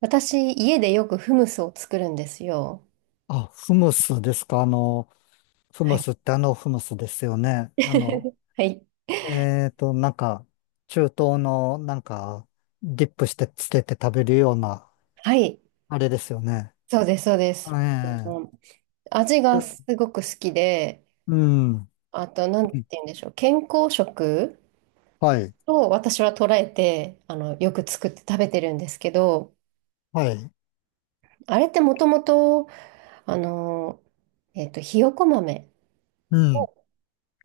私、家でよくフムスを作るんですよ。あ、フムスですか。フはムい。スってあのフムスですよね。はい。えっと、なんか、中東の、ディップしてつけて食べるような、はい。あれですよね。そうです、そうです。えうん、え、味がうすごく好きで、うん。あと、なんて言うんでしょう。健康食はい。を私は捉えて、よく作って食べてるんですけど、はい。あれってもともと、あの、ひよこ豆うん。を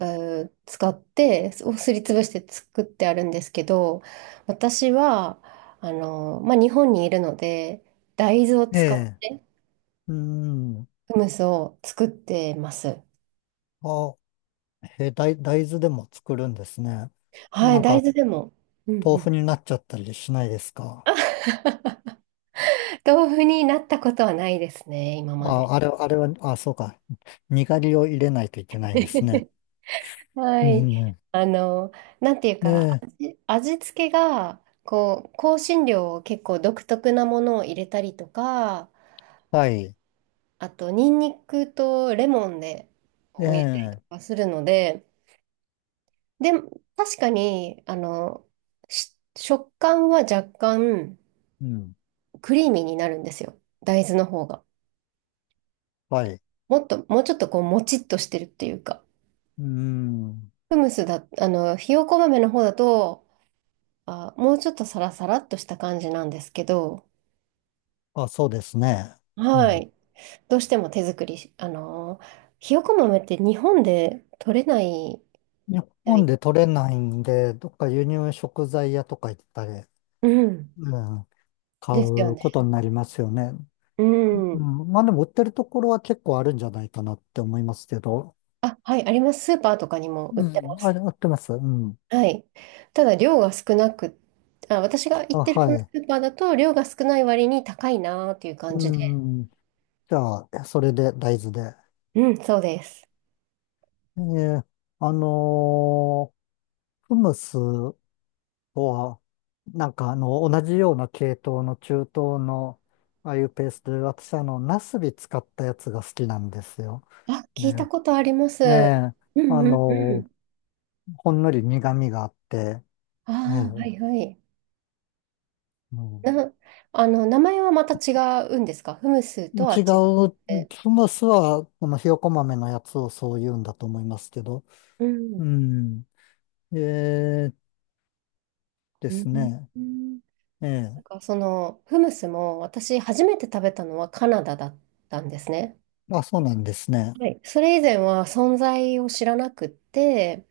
使って、すをすりつぶして作ってあるんですけど、私は、まあ、日本にいるので、大豆をえ使っえ。てうん。フムスを作ってます。あ、え、大豆でも作るんですね。はない、ん大か、豆でも。うんう豆ん。腐になっちゃったりしないですか？あ、 豆腐になったことはないですね、今まで。あ、あれ、あれは、あ、そうか。にがりを入れないといけないんですね。はうい。ん。あの、なんていうえか、え、味付けが、こう、香辛料を結構独特なものを入れたりとか、はい。あと、ニンニクとレモンで、えを入れたりとえ、かするので、で、確かに、食感は若干うん、クリーミーになるんですよ。大豆の方が。はい。もっと、もうちょっとこう、もちっとしてるっていうか。うん。フムスだ、あの、ひよこ豆の方だと、あ、もうちょっとサラサラっとした感じなんですけど、あ、そうですね。うはん。い。どうしても手作りし、あのー、ひよこ豆って日本で取れないみ日たい本で。で取れないんで、どっか輸入食材屋とか行ったり、うん。うん、買ですようね。ことになりますよね。ううん。ん、まあでも売ってるところは結構あるんじゃないかなって思いますけど。あ、はい、あります。スーパーとかにも売っうてん、まあす。れ、売ってます。うん。はい。ただ、量が少なく、あ、私が行っあ、てるはそのスい。ーパーだと、量が少ない割に高いなーっていう感うじで。ん。じゃあ、それで大豆で。うん、そうです。えーあのフムス、とは、同じような系統の中東の、ああいうペーストで、私ナスビ使ったやつが好きなんですよ。あ、聞いたね。ことあります。ええ、うんあうんうの、ん。ほんのり苦味があって、えああ、はえ、いはい。うん、な、あの、名前はまた違うんですか、フムスとは違違っう、て。スムースは、このひよこ豆のやつをそう言うんだと思いますけど、ううん。ん、ええでうんすね。うん、ええ、なんかそのフムスも私初めて食べたのはカナダだったんですね。あ、そうなんですね。はい、それ以前は存在を知らなくって、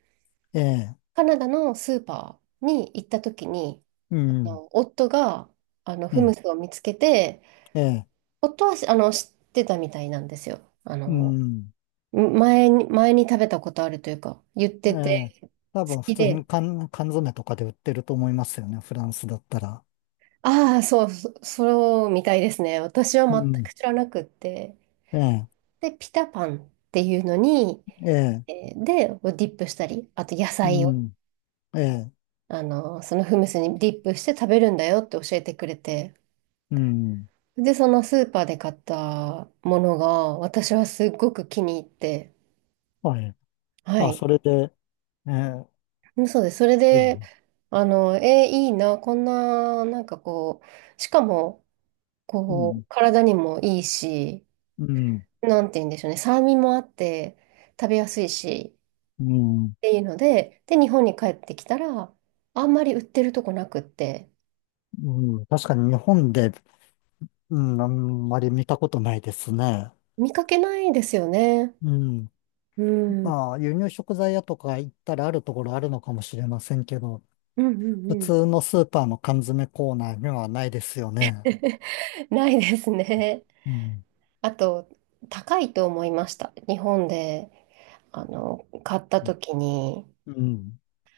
ええ、カナダのスーパーに行った時に、うあん、の夫があのうフムん、スを見つけて、ええ、夫はあの知ってたみたいなんですよ。あうのん。前に、前に食べたことあるというか、言っえてえ、て、好多分普き通で、に缶詰とかで売ってると思いますよね、フランスだったら。ああ、そうみたいですね。私はう全ん。く知らなくって。ええ、で、ピタパンっていうのに、ええ、えーで、ディップしたり、あと野う菜を。ん、ええ、あの、そのフムスにディップして食べるんだよって教えてくれて、うん。で、そのスーパーで買ったものが、私はすっごく気に入って、はい。はあ、い。それで、ええ、うん、そうです。それでもで、ね、いいな、こんな、なんかこう、しかも、うこう、ん、体にもいいし、うん、なんて言うんでしょうね、酸味もあって、食べやすいし、うん、っていうので、で、日本に帰ってきたら、あんまり売ってるとこなくって、うん。確かに日本で、うん、あんまり見たことないですね。見かけないですよね。うん。うん。うんまあ、輸入食材屋とか行ったらあるところあるのかもしれませんけど、うん普うん。 通のスーパーの缶詰コーナーにはないですよね。ないですね。うん。あと、高いと思いました。日本で、あの、買った時に、うん。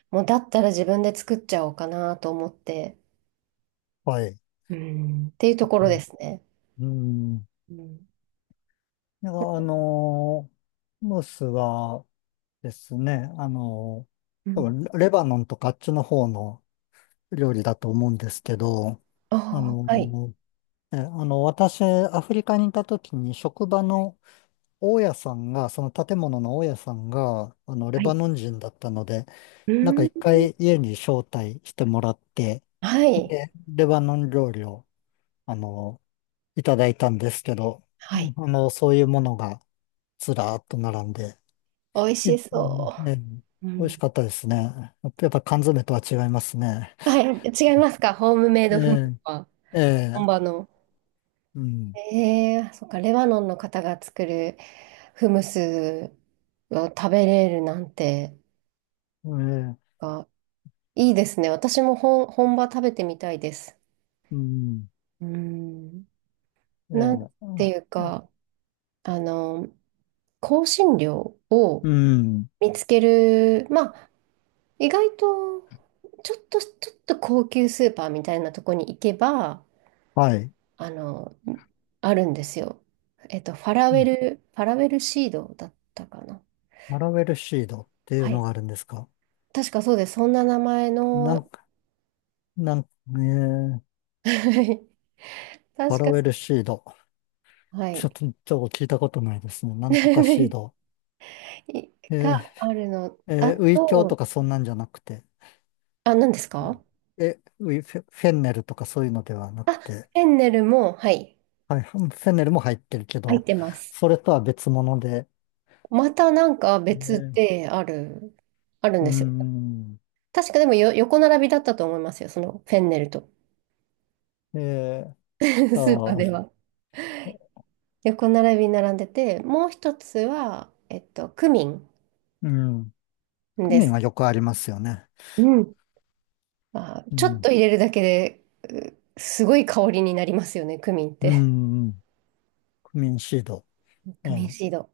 もうだったら自分で作っちゃおうかなと思って、はい。うんっていうところですね。うん。いうん。や、ムースはですね、う多ん。分レバノンとかあっちの方の料理だと思うんですけど、あああ、はい。の私、アフリカにいた時に職場の大家さんが、その建物の大家さんが、レはバい。ノン人だったので、うなんーかん。一回家に招待してもらって、はい。で、レバノン料理を、あのーいただいたんですけど、うはん、い。そういうものがずらーっと並んで、美味いしうんそね、う。う美味しん。かったですね。やっぱ缶詰とは違いますね。はい。違いますか、ホームメイえドフムスえ、は、え本え、場の。うん、ええ、そっか、レバノンの方が作るフムスを食べれるなんて。ええ、か、いいですね。私も本、本場食べてみたいです。うん、うん。えなんていうえ、か、あの、香辛料うをん、見つける、まあ、意外と、ちょっと高級スーパーみたいなとこに行けば、はい。あの、あるんですよ。えっと、ファラウうェん、ル、ファラウェルシードだったかな。ファラウェルシードっていうはい。のがあるんですか？確かそうです。そんな名前なの、んか、なんか、ええ、ファ確ラか、ウェルシード。はちょっい。と、ちょっと聞いたことないですね。なんとかシー ド。いええ、があるの。えあえ、ウイキョウとと、かそんなんじゃなくて。あ、何ですうん、か、え、ウィフェ、フェンネルとかそういうのではなあ、くフて、ェンネルも、はい、はい、フェンネルも入ってるけ入っど、てます。それとは別物で、またなんか別ね、である、あるんうですよ。ん、確かでもよ、横並びだったと思いますよ、そのフェンネルと。えー スーパーでと、は。あ横並びに並んでて、もう一つは、えっと、クミンうん、クでミンす。はよくありますよね。うん。あ、うちょっん、と入れるだけで、すごい香りになりますよね、クミンっうて。ん、うん、クミンシード。クミンあシード。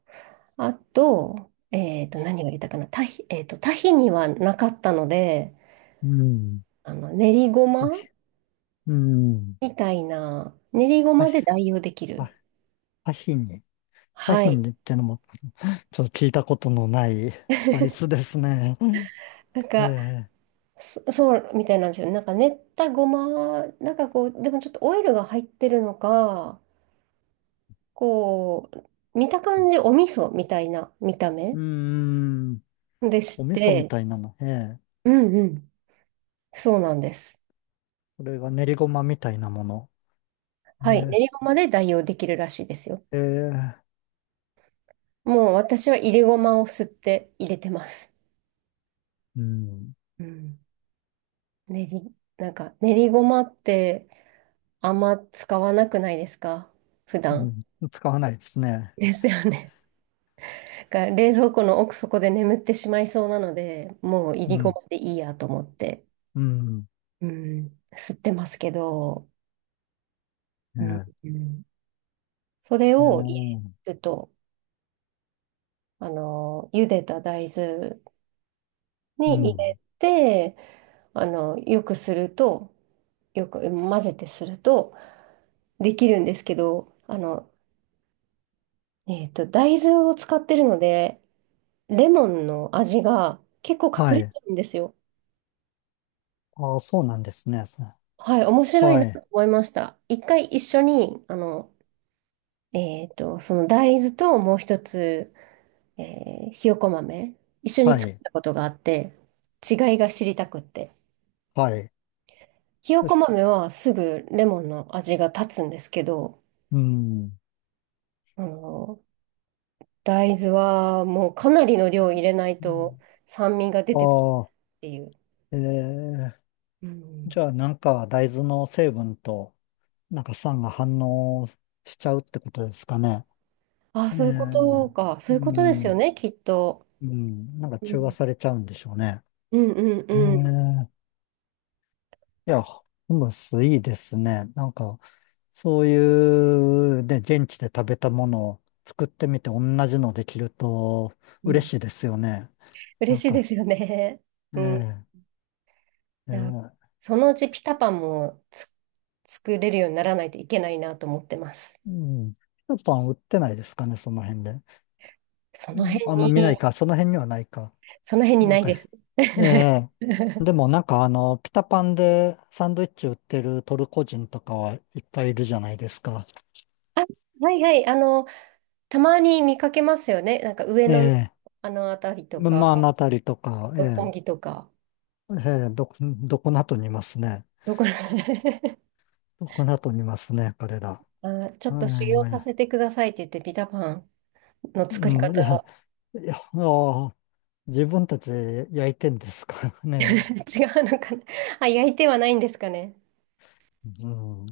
あと、えっと、何が入れたかな。タヒにはなかったので、うん、あの、練りごヒまうん、みたいな、練りごパまヒ、で代用できる。パパヒニ。パはヒい。ニってのも、ちょっと聞いたことのない スパイスですね。うん、なんか、ええ、そうみたいなんですよ。なんか練ったごま、なんかこう、でもちょっとオイルが入ってるのか、こう、見た感じお味噌みたいな見たう目ーん、でしお味噌みて、たいなの。ええ、うんうん。そうなんです。これが練りごまみたいなもの。はい。練えりごまで代用できるらしいですよ。ー、えーもう私は入れごまを吸って入れてます。うん、うん。なんか練りごまってあんま使わなくないですか、普段。うん、使わないですね。ですよね。だから冷蔵庫の奥底で眠ってしまいそうなので、もういうりごん、までいいやと思って、うん、うん、吸ってますけど、えうん、ーうん、それえを入ーれると、あの、茹でた大豆うに入ん、れて、あの、よくすると、よく混ぜてするとできるんですけど、大豆を使ってるので、レモンの味が結構は隠れい。てるんですよ。ああ、そうなんですね。はい、面白いはない、と思いました。一回一緒に、あの、えっと、その大豆ともう一つ、ひよこ豆、一緒には作っい、たことがあって、違いが知りたくって。はい。ひよそうこした。豆はすぐレモンの味が立つんですけど、うん。あの、大豆はもうかなりの量入れないうとん、酸味が出てくるっああ、ていう。ええ、うじん、ゃあなんか大豆の成分と、なんか酸が反応しちゃうってことですかね。あ、えそういうことえ、か。そうういうことですよん、ね、きっと。うん、なんかう中和ん、されちゃうんでしょうね。うんうんえうんえ、いや、ホムスいいですね。なんか、そういう、ね、現地で食べたものを作ってみて同じのできるとう嬉ん。しいですよね。な嬉んしいでか、すよね。うん。 ええ、 いや、ええ、そのうちピタパンも作れるようにならないといけないなと思ってます。うん。スーパン売ってないですかね、その辺で。そうのん、辺あんま見なに、いか、その辺にはないか。その辺にななんいか、です。ええ、 でもピタパンでサンドイッチ売ってるトルコ人とかはいっぱいいるじゃないですか。あ、はいはい、あの、たまに見かけますよね。なんか上え野のえ、あの辺りとまか、あ、あのあたりとか、え六本え、木とか、ええ、どこなとにいますね。どこら どこなとにいますね、彼ら。あ、ちょっと修はい、行今さや。せてくださいって言って、ピタパンの作りう方 ん、いや、いや、ああ自分たちで焼いてんですから ね。違うのかな、あ、焼いてはないんですかね。うん